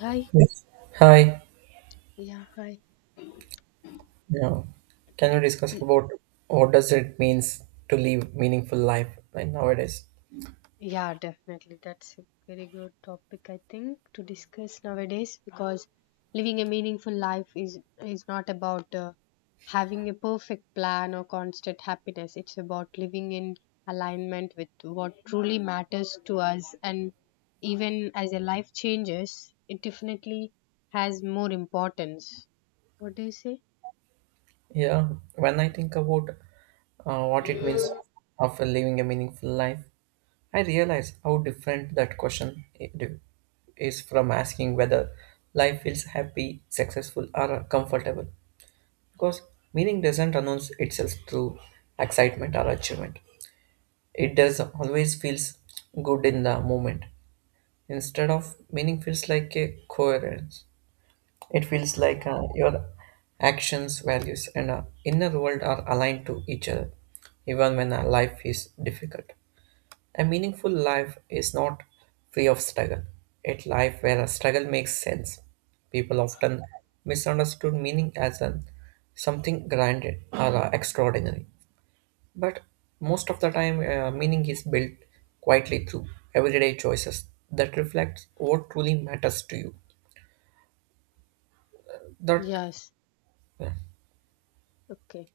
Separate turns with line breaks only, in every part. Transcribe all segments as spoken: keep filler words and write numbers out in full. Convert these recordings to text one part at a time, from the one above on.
Hi.
Yes. Hi.
Yeah, hi.
Now, can you discuss
L-
about what does it means to live meaningful life like nowadays?
Yeah, definitely. That's a very good topic, I think, to discuss nowadays because living a meaningful life is is not about uh, having a perfect plan or constant happiness. It's about living in alignment with what truly matters to us, and even as a life changes, it definitely has more importance. What do you say?
Yeah, when I think about uh, what it means of living a meaningful life, I realize how different that question i- d- is from asking whether life feels happy, successful, or comfortable. Because meaning doesn't announce itself through excitement or achievement. It does always feels good in the moment. Instead of meaning feels like a coherence. It feels like uh, your actions, values, and uh, inner world are aligned to each other, even when uh, life is difficult. A meaningful life is not free of struggle. It's life where a struggle makes sense. People often misunderstood meaning as an something granted or uh, extraordinary. But most of the time, uh, meaning is built quietly through everyday choices that reflect what truly matters to you. That
Yes.
yeah,
Okay.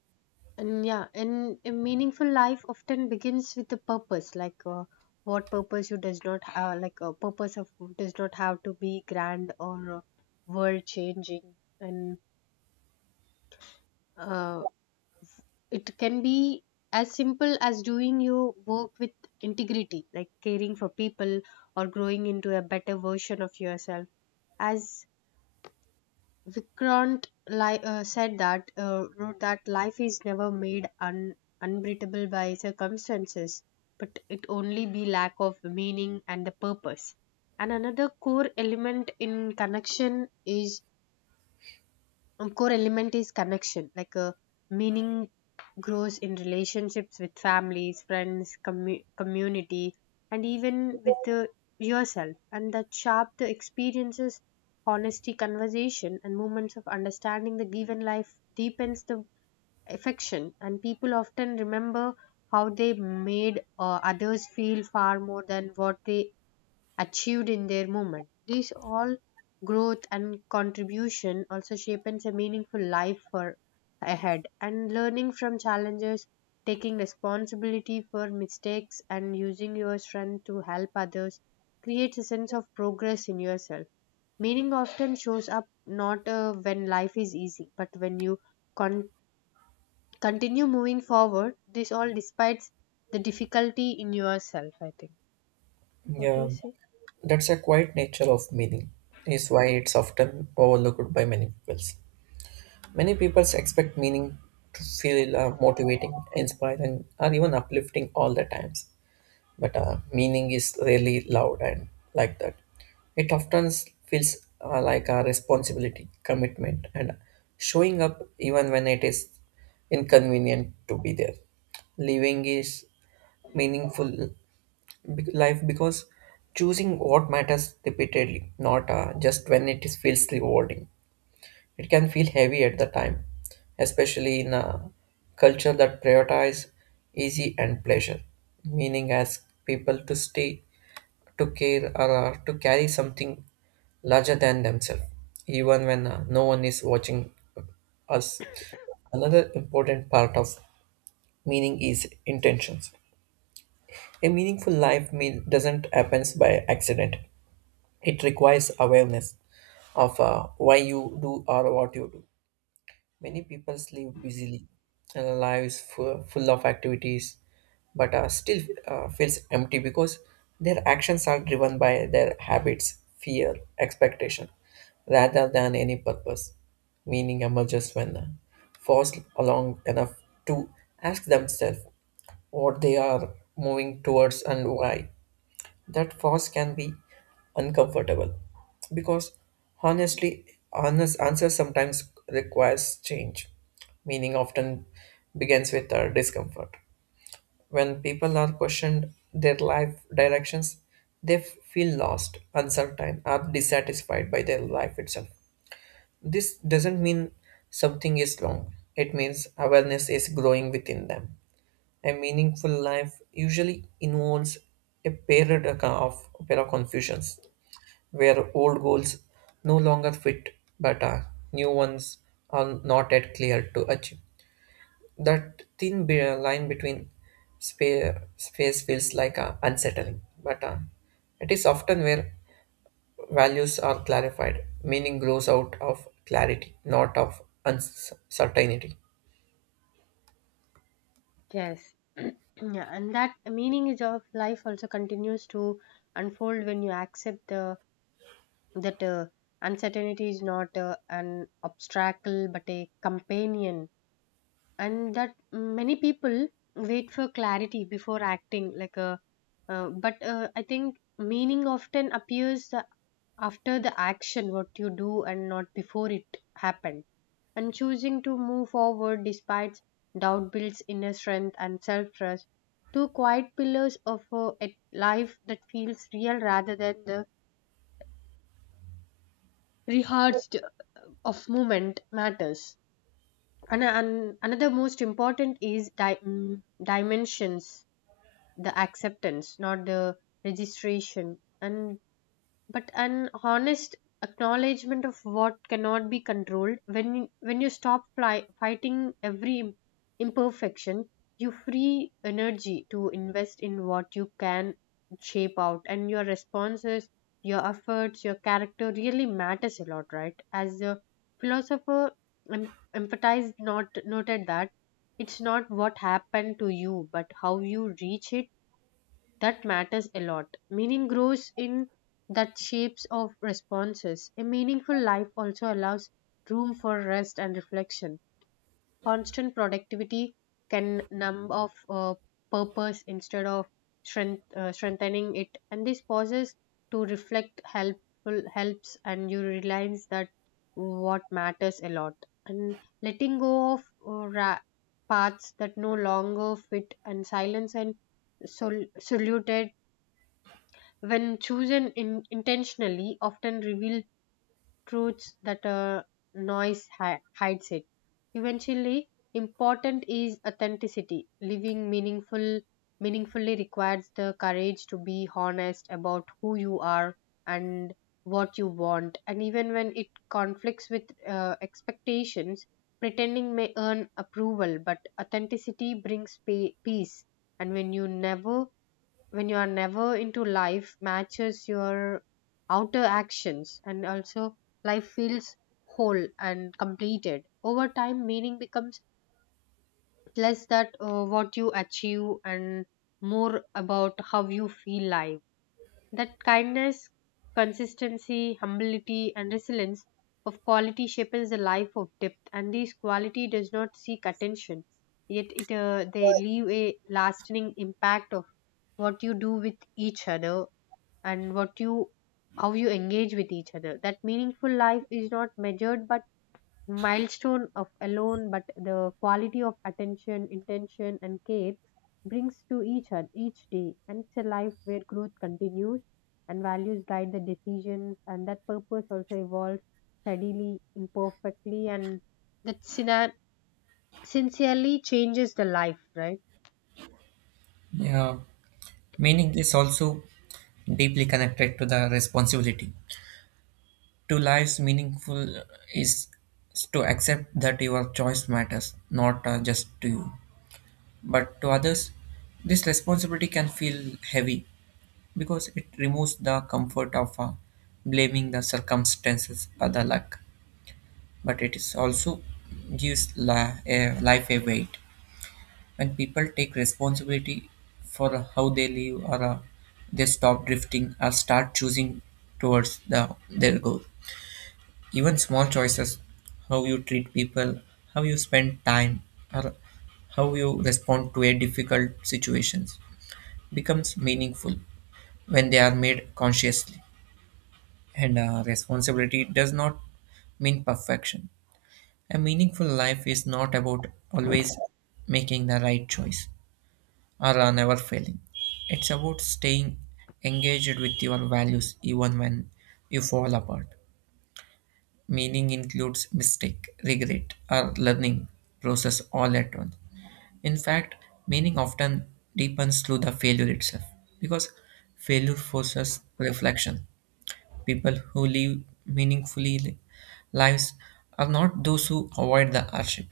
And yeah, and a meaningful life often begins with a purpose. Like uh, what purpose you does not have, like a purpose of does not have to be grand or uh, world changing, and uh, it can be as simple as doing your work with integrity, like caring for people or growing into a better version of yourself. As Vikrant li- uh, said that uh, wrote that life is never made un- unbeatable by circumstances, but it only be lack of meaning and the purpose. And another core element in connection is um, core element is connection, like, uh, meaning grows in relationships with families, friends, commu- community, and even with uh, yourself, and that sharp the experiences, honesty, conversation, and moments of understanding the given life deepens the affection, and people often remember how they made uh, others feel far more than what they achieved in their movement. This all growth and contribution also shapes a meaningful life for ahead, and learning from challenges, taking responsibility for mistakes, and using your strength to help others creates a sense of progress in yourself. Meaning often shows up not uh, when life is easy, but when you con- continue moving forward, this all despite the difficulty in yourself, I think. What do
yeah,
you say?
that's a quiet nature of meaning is why it's often overlooked by many people. Many people expect meaning to feel uh, motivating, inspiring, or even uplifting all the times. But uh, meaning is really loud and like that. It often s- feels uh, like a responsibility, commitment, and showing up even when it is inconvenient to be there. Living is meaningful be- life because choosing what matters repeatedly, not uh, just when it is feels rewarding. It can feel heavy at the time, especially in a culture that prioritizes easy and pleasure, meaning asks people to stay, to care, or uh, to carry something larger than themselves, even when uh, no one is watching us. Another important part of meaning is intentions. A meaningful life mean doesn't happen by accident. It requires awareness of uh, why you do or what you do. Many people live busily, and lives full, full of activities, but uh, still uh, feels empty because their actions are driven by their habits, fear, expectation, rather than any purpose. Meaning emerges when forced along enough to ask themselves what they are moving towards and why that fast can be uncomfortable because honestly honest answers sometimes requires change. Meaning often begins with our discomfort when people are questioned their life directions, they f- feel lost, uncertain, or dissatisfied by their life itself. This doesn't mean something is wrong. It means awareness is growing within them. A meaningful life usually involves a period of pair of confusions, where old goals no longer fit, but uh, new ones are not yet clear to achieve. That thin be- line between spa- space feels like uh, unsettling, but uh, it is often where values are clarified. Meaning grows out of clarity, not of uncertainty.
Yes. Yeah, and that meaning of life also continues to unfold when you accept the that uh, uncertainty is not uh, an obstacle but a companion, and that many people wait for clarity before acting. Like a, uh, uh, but uh, I think meaning often appears after the action what you do and not before it happened, and choosing to move forward despite doubt builds inner strength and self-trust, two quiet pillars of uh, a life that feels real rather than the rehearsed of movement matters. And, and another most important is di- mm, dimensions, the acceptance, not the registration, and but an honest acknowledgement of what cannot be controlled. When when you stop fly, fighting every imperfection, you free energy to invest in what you can shape out, and your responses, your efforts, your character really matters a lot, right? As a philosopher em- empathize, not noted, that it's not what happened to you but how you reach it that matters a lot. Meaning grows in that shapes of responses. A meaningful life also allows room for rest and reflection. Constant productivity can numb off uh, purpose instead of strength, uh, strengthening it. And these pauses to reflect helpful helps, and you realize that what matters a lot. And letting go of uh, ra- paths that no longer fit, and silence and sol- saluted, when chosen in, intentionally, often reveal truths that a noise hi- hides it. Eventually, important is authenticity. Living meaningful, meaningfully requires the courage to be honest about who you are and what you want. And even when it conflicts with uh, expectations, pretending may earn approval, but authenticity brings pa peace. And when you never when you are never into life matches your outer actions, and also life feels whole and completed. Over time, meaning becomes less that uh, what you achieve and more about how you feel life, that kindness, consistency, humility, and resilience of quality shapes the life of depth, and these quality does not seek attention, yet it uh, they leave a lasting impact of what you do with each other, and what you how you engage with each other, that meaningful life is not measured but milestone of alone, but the quality of attention, intention, and care brings to each other each day. And it's a life where growth continues and values guide the decisions, and that purpose also evolves steadily, imperfectly, and that sina- sincerely changes the life, right?
Yeah, meaning is also deeply connected to the responsibility. To lives meaningful is to accept that your choice matters, not uh, just to you, but to others. This responsibility can feel heavy because it removes the comfort of uh, blaming the circumstances or the luck, but it is also gives li- a life a weight. When people take responsibility for how they live, or uh, they stop drifting or start choosing towards the, their goal. Even small choices, how you treat people, how you spend time, or how you respond to a difficult situations, becomes meaningful when they are made consciously. And uh, responsibility does not mean perfection. A meaningful life is not about always making the right choice are uh, never failing. It's about staying engaged with your values even when you fall apart. Meaning includes mistake, regret, or learning process all at once. In fact, meaning often deepens through the failure itself because failure forces reflection. People who live meaningfully li- lives are not those who avoid the hardship,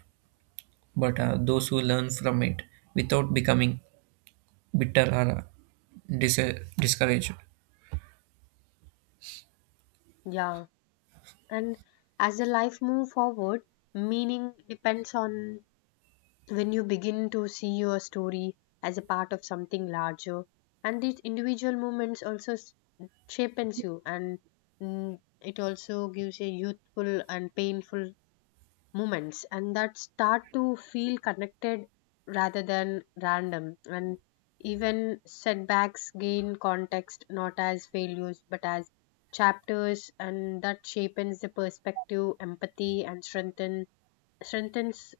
but uh, those who learn from it without becoming bitter or dis- discouraged.
Yeah, and as the life move forward, meaning depends on when you begin to see your story as a part of something larger, and these individual moments also s- shapens you, and mm, it also gives a youthful and painful moments, and that start to feel connected rather than random, and even setbacks gain context, not as failures but as chapters, and that shapens the perspective, empathy, and strengthen strengthens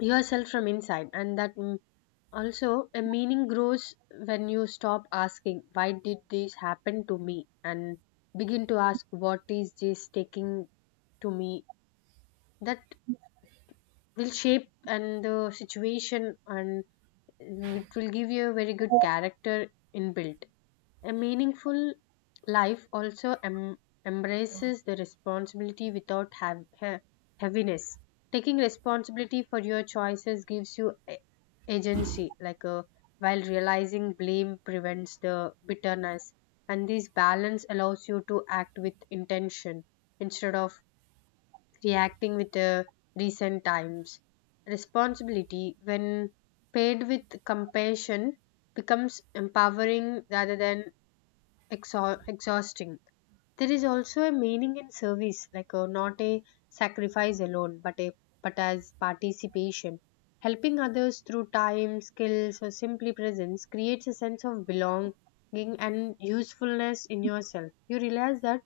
yourself from inside. And that also, a meaning grows when you stop asking, "Why did this happen to me?" and begin to ask, "What is this taking to me?" That will shape and the situation, and it will give you a very good character inbuilt. A meaningful life also em- embraces the responsibility without have- he- heaviness. Taking responsibility for your choices gives you a- agency, like a, while realizing blame prevents the bitterness. And this balance allows you to act with intention instead of reacting with the recent times. Responsibility, when paid with compassion, becomes empowering rather than exhau- exhausting. There is also a meaning in service, like, uh, not a sacrifice alone, but a but as participation. Helping others through time, skills, or simply presence creates a sense of belonging and usefulness in yourself. You realize that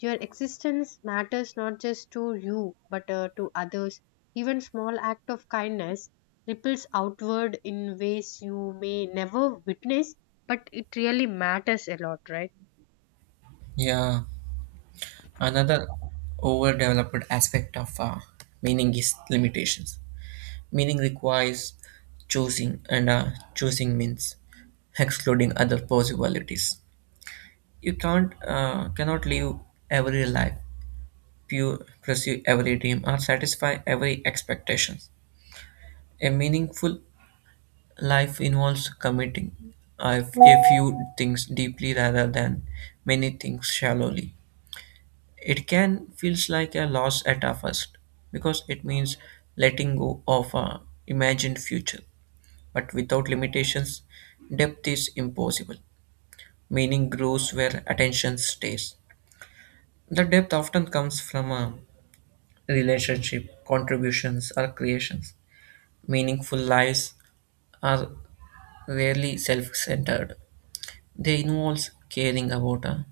your existence matters not just to you, but uh, to others. Even small act of kindness ripples outward in ways you may never witness, but it really matters a lot, right?
Yeah, another overdeveloped aspect of uh, meaning is limitations. Meaning requires choosing, and uh, choosing means excluding other possibilities. You can't uh, cannot live every life, pu- pursue every dream, or satisfy every expectation. A meaningful life involves committing a a few things deeply rather than many things shallowly. It can feels like a loss at a first because it means letting go of a imagined future, but without limitations depth is impossible. Meaning grows where attention stays. The depth often comes from a relationship contributions or creations. Meaningful lives are rarely self-centered. They involve caring about a,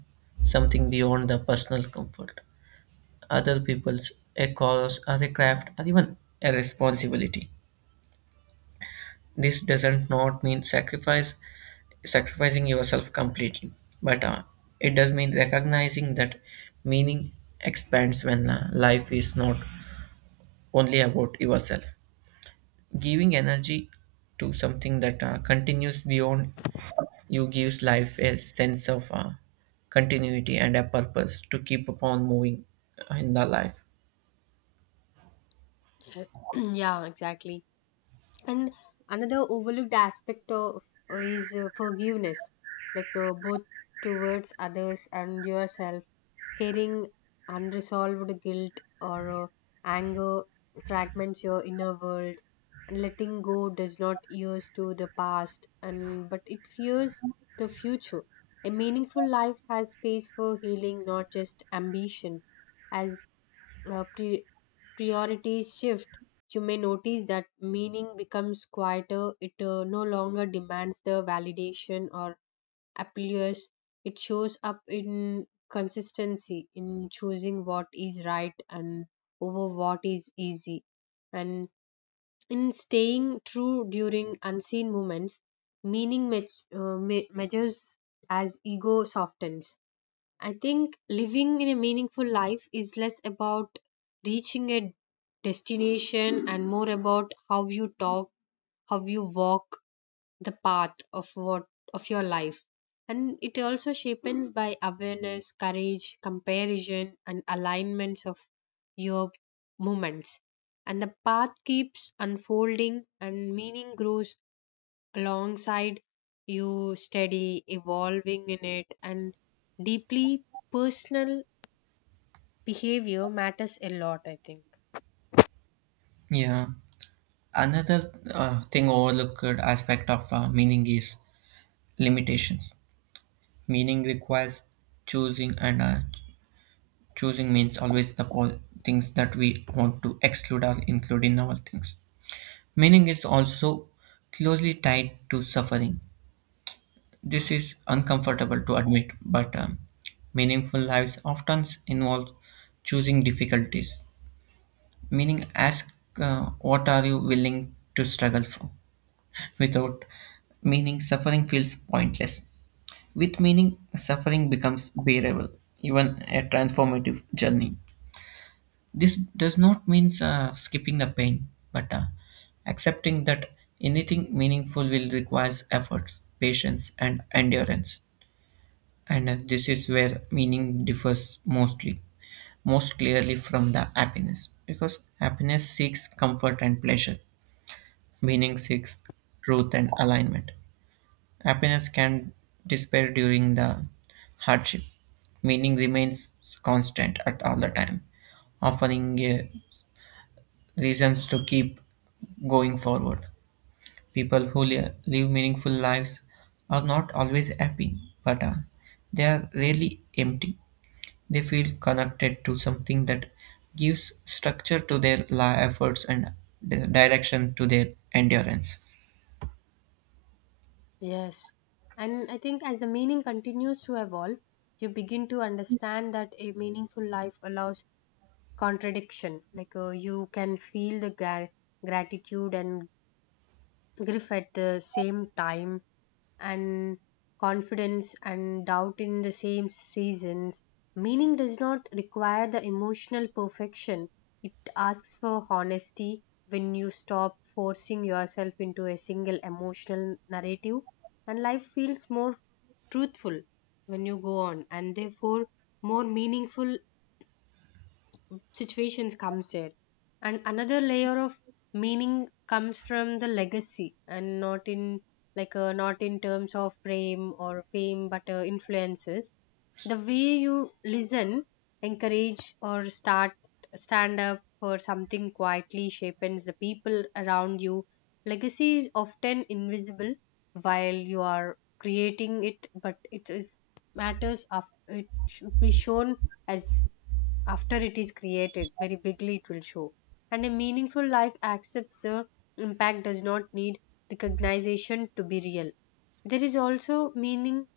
something beyond the personal comfort, other people's, a cause, or a craft, or even a responsibility. This doesn't not mean sacrifice sacrificing yourself completely, but uh, it does mean recognizing that meaning expands when uh, life is not only about yourself. Giving energy to something that uh, continues beyond you gives life a sense of uh, continuity and a purpose to keep upon moving in the life.
Yeah, exactly. And another overlooked aspect of is uh, forgiveness, like, uh, both towards others and yourself. Carrying unresolved guilt or uh, anger fragments your inner world, and letting go does not years to the past, and but it fears the future. A meaningful life has space for healing, not just ambition. As uh, pre- priorities shift, you may notice that meaning becomes quieter. It uh, no longer demands the validation or applause. It shows up in consistency, in choosing what is right and over what is easy, and in staying true during unseen moments. Meaning me- uh, me- Measures as ego softens, I think. Living in a meaningful life is less about reaching a destination and more about how you talk, how you walk the path of what of your life. And it also shapens by awareness, courage, comparison, and alignments of your movements. And the path keeps unfolding, and meaning grows alongside you study evolving in it, and deeply personal behavior matters a lot, I think.
Yeah. Another uh, thing overlooked aspect of uh, meaning is limitations. Meaning requires choosing, and uh, choosing means always the po- things that we want to exclude or include in our things. Meaning is also closely tied to suffering. This is uncomfortable to admit, but um, meaningful lives often involve choosing difficulties. Meaning, ask uh, what are you willing to struggle for. Without meaning, suffering feels pointless. With meaning, suffering becomes bearable, even a transformative journey. This does not mean uh, skipping the pain, but uh, accepting that anything meaningful will require efforts, patience, and endurance. And uh, this is where meaning differs mostly, most clearly from the happiness, because happiness seeks comfort and pleasure, meaning seeks truth and alignment. Happiness can disappear during the hardship. Meaning remains constant at all the time, offering uh, reasons to keep going forward. People who li- live meaningful lives are not always happy, but uh, they are rarely empty. They feel connected to something that gives structure to their li- efforts and di- direction to their endurance.
Yes. And I think as the meaning continues to evolve, you begin to understand that a meaningful life allows contradiction, like, uh, you can feel the gra- gratitude and grief at the same time, and confidence and doubt in the same seasons. Meaning does not require the emotional perfection, it asks for honesty. When you stop forcing yourself into a single emotional narrative, and life feels more truthful when you go on, and therefore more meaningful situations comes here. And another layer of meaning comes from the legacy, and not in, like, uh, not in terms of fame or fame, but uh, influences the way you listen, encourage, or start stand up for something quietly shapes the people around you. Legacy is often invisible while you are creating it, but it is matters of it should be shown as, after it is created very bigly, it will show. And a meaningful life accepts the impact does not need recognition to be real. There is also meaning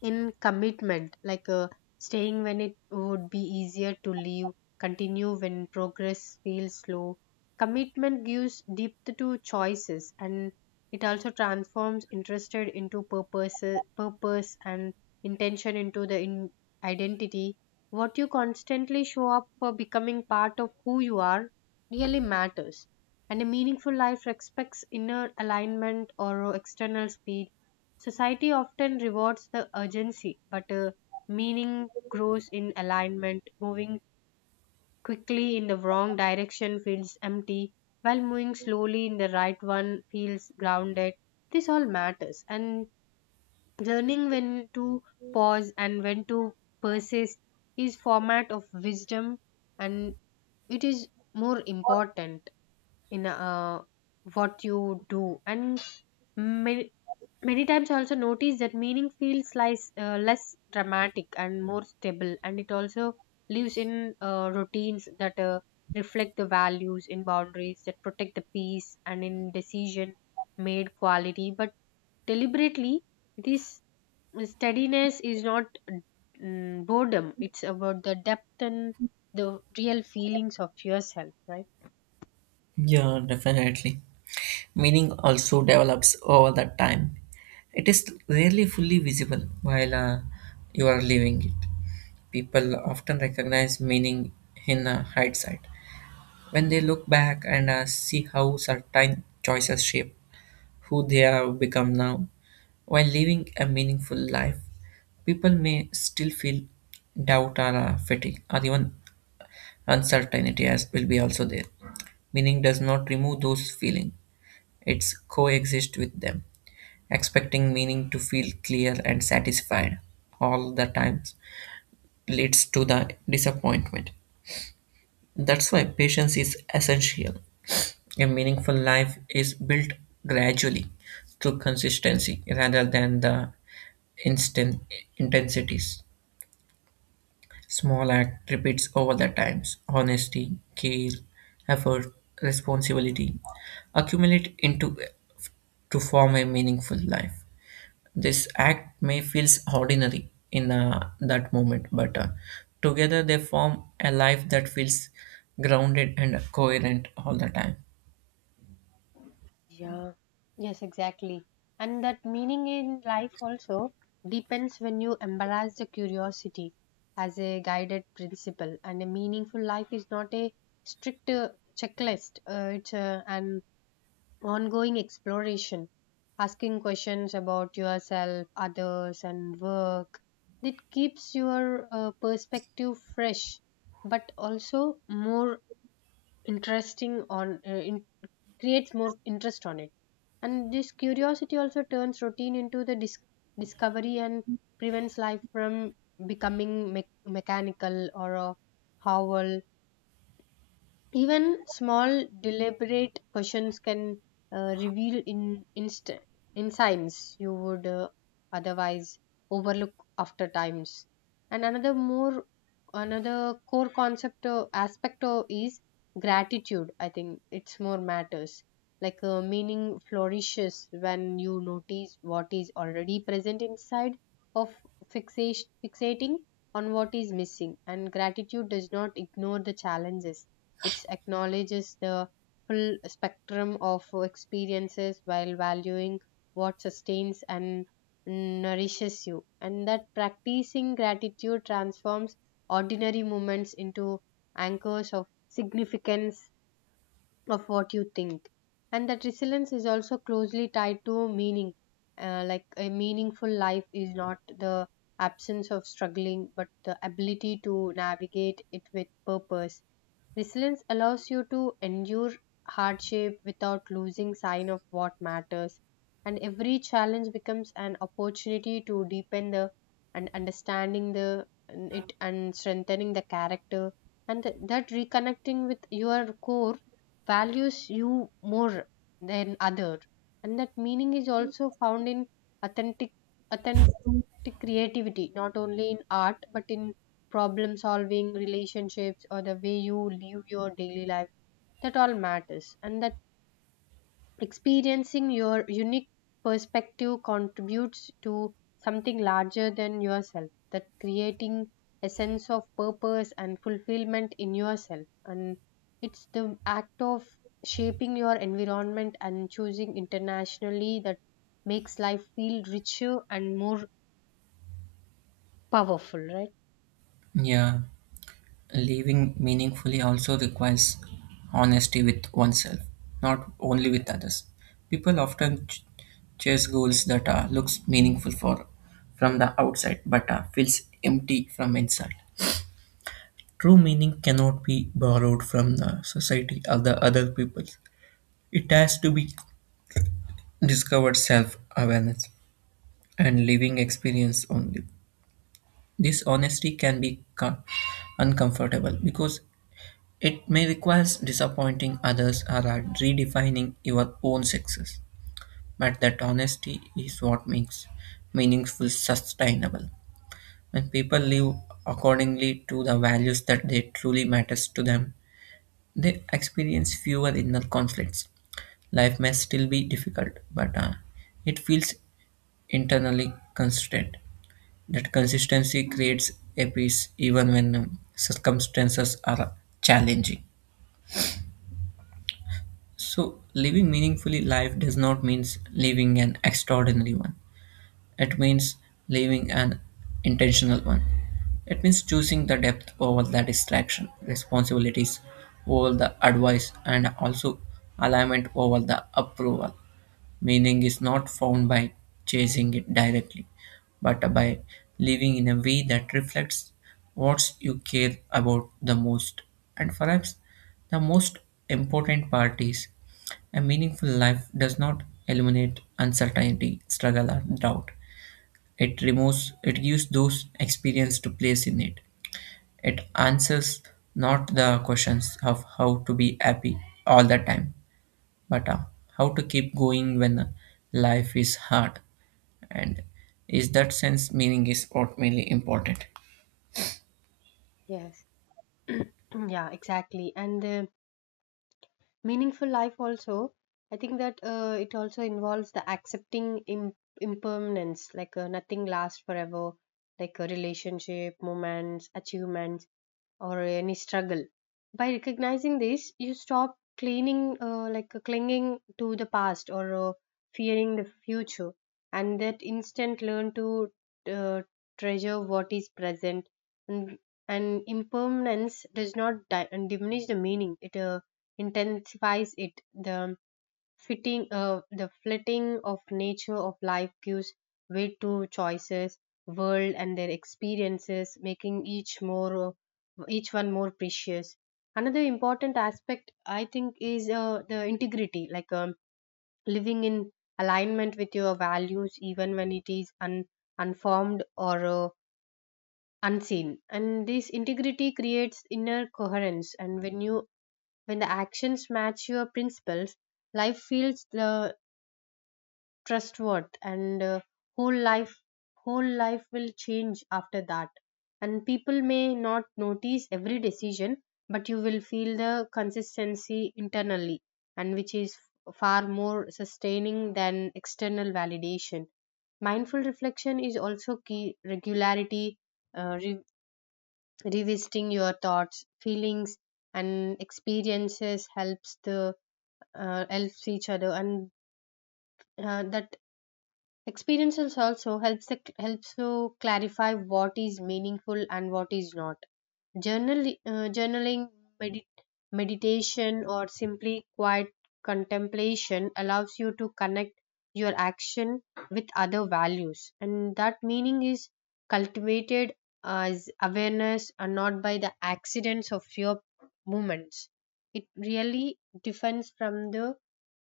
in commitment, like, uh, staying when it would be easier to leave, continue when progress feels slow. Commitment gives depth to choices, and it also transforms interested into purpose purpose and intention into the in- identity. What you constantly show up for becoming part of who you are really matters. And a meaningful life respects inner alignment or external speed. Society often rewards the urgency, but uh, meaning grows in alignment. Moving quickly in the wrong direction feels empty, while moving slowly in the right one feels grounded. This all matters, and learning when to pause and when to persist is format of wisdom, and it is more important in uh, what you do, and ma- many times I also notice that meaning feels less, uh, less dramatic and more stable, and it also lives in uh, routines that uh, reflect the values, in boundaries that protect the peace, and in decision made quality. But deliberately, this steadiness is not mm, boredom, it's about the depth and the real feelings of yourself, right?
Yeah, definitely. Meaning also develops over the time. It is rarely fully visible while uh, you are living it. People often recognize meaning in uh, hindsight when they look back and uh, see how certain choices shape who they have become now. While living a meaningful life, people may still feel doubt or uh, fatigue or even uncertainty as will be also there. Meaning does not remove those feelings. It's coexist with them. Expecting meaning to feel clear and satisfied all the times leads to the disappointment. That's why patience is essential. A meaningful life is built gradually through consistency rather than the instant intensities. Small act repeats over the times. Honesty, care, effort, responsibility accumulate into to form a meaningful life. This act may feel ordinary in uh, that moment, but uh, together they form a life that feels grounded and coherent all the time.
Yeah, yes, exactly. And that meaning in life also depends when you embrace the curiosity as a guided principle. And a meaningful life is not a strict uh, checklist, uh, it's uh, an ongoing exploration, asking questions about yourself, others, and work. It keeps your uh, perspective fresh, but also more interesting on, uh, creates more interest on it. And this curiosity also turns routine into the dis- discovery and prevents life from becoming me- mechanical or a howl. Even small, deliberate questions can uh, reveal in, inst- insights you would uh, otherwise overlook after times. And another more another core concept or aspect uh, is gratitude. I think it's more matters. Like uh, meaning flourishes when you notice what is already present inside of fixation, fixating on what is missing. And gratitude does not ignore the challenges, it acknowledges the full spectrum of experiences while valuing what sustains and nourishes you, and that practicing gratitude transforms ordinary moments into anchors of significance of what you think. And that resilience is also closely tied to meaning. Uh, like a meaningful life is not the absence of struggling but the ability to navigate it with purpose. Resilience allows you to endure hardship without losing sight of what matters, and every challenge becomes an opportunity to deepen the and understanding the it and strengthening the character, and that reconnecting with your core values you more than other. And that meaning is also found in authentic authentic creativity, not only in art but in problem solving, relationships, or the way you live your daily life. That all matters, and that experiencing your unique perspective contributes to something larger than yourself, that creating a sense of purpose and fulfillment in yourself. And it's the act of shaping your environment and choosing internationally that makes life feel richer and more powerful, right?
Yeah, living meaningfully also requires honesty with oneself, not only with others. People often ch- chase goals that uh, looks meaningful for from the outside but uh, feels empty from inside. True meaning cannot be borrowed from the society or the other people. It has to be discovered self awareness and living experience only. This honesty can be co- uncomfortable because it may require disappointing others or are redefining your own success. But that honesty is what makes meaningful sustainable. When people live accordingly to the values that they truly matters to them, they experience fewer inner conflicts. Life may still be difficult, but uh, it feels internally constrained. That consistency creates a peace even when um, circumstances are challenging. So, living meaningfully life does not mean living an extraordinary one. It means living an intentional one. It means choosing the depth over the distraction, responsibilities over the advice, and also alignment over the approval. Meaning is not found by chasing it directly, but by living in a way that reflects what you care about the most. And perhaps the most important part is a meaningful life does not eliminate uncertainty, struggle, or doubt. It removes, it gives those experience to place in it. It answers not the questions of how to be happy all the time, but uh, how to keep going when life is hard, and is that sense meaning is ultimately important.
Yes. Yeah, exactly. And uh, meaningful life also, I think that uh, it also involves the accepting Im- impermanence. Like uh, nothing lasts forever, like a relationship, moments, achievements, or any struggle. By recognizing this, you stop cleaning, uh, like clinging to the past or uh, fearing the future, and that instant learn to uh, treasure what is present. And, and impermanence does not di- diminish the meaning; it uh, intensifies it. The fitting uh, the flitting of nature of life gives way to choices world and their experiences, making each more uh, each one more precious. Another important aspect I think is uh, the integrity, like um, living in alignment with your values even when it is un- unformed or uh, unseen. And this integrity creates inner coherence, and when you when the actions match your principles, life feels uh, trustworth and uh, whole life whole life will change after that. And people may not notice every decision, but you will feel the consistency internally, and which is far more sustaining than external validation. Mindful reflection is also key regularity, uh, re- revisiting your thoughts, feelings, and experiences helps the uh, helps each other. And uh, that experiences also helps the, helps to clarify what is meaningful and what is not. Journal, uh, journaling, medi- meditation, or simply quiet contemplation allows you to connect your action with other values, and that meaning is cultivated as awareness and not by the accidents of your movements. It really depends from the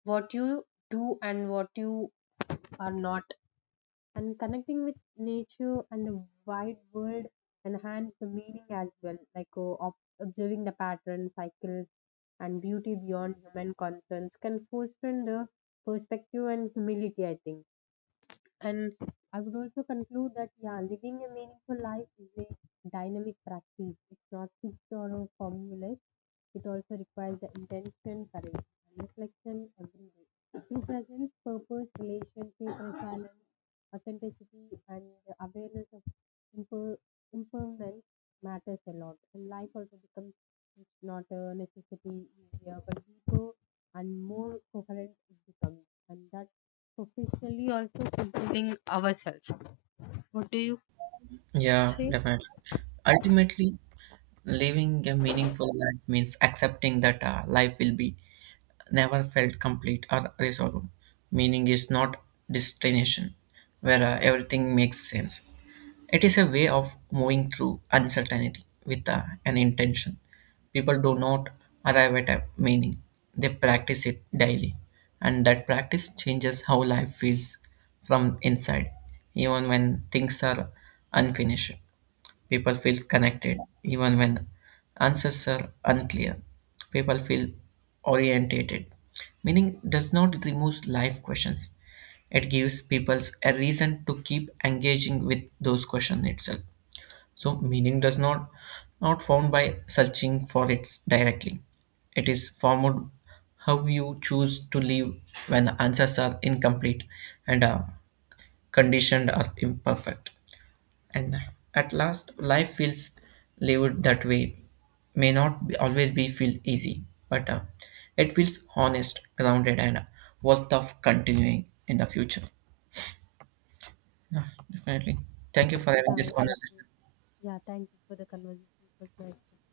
what you do and what you are not. And connecting with nature and the wide world enhance the meaning as well, like uh, ob- observing the pattern cycles and beauty beyond human concerns can foster the perspective and humility I think. And I would also conclude that, yeah, living a meaningful life is a dynamic practice. It's not fixed or a formula. It also requires the intention, courage, and reflection every day. Through presence, purpose, relationship, resilience, authenticity, and the awareness of imper- impermanence matters a lot. And life also becomes not a necessity easier, but deeper and more coherent it becomes. And that professionally also fulfilling ourselves. What do you
Yeah,
say?
definitely. Ultimately, living a meaningful life means accepting that uh, life will be never felt complete or resolved. Meaning is not destination where uh, everything makes sense. It is a way of moving through uncertainty with uh, an intention. People do not arrive at a meaning, they practice it daily. And that practice changes how life feels from inside, even when things are unfinished. People feel connected even when answers are unclear. People feel orientated. Meaning does not remove life questions. It gives people a reason to keep engaging with those questions itself. So meaning does not not found by searching for it directly. It is formed how you choose to live when answers are incomplete and uh, conditioned or imperfect. And at last, life feels lived that way. May not be, always be feel easy, but uh, it feels honest, grounded, and worth of continuing in the future. Yeah, definitely. Thank you for having
Yeah,
this
exactly.
conversation.
Yeah, thank you for the conversation. It was nice.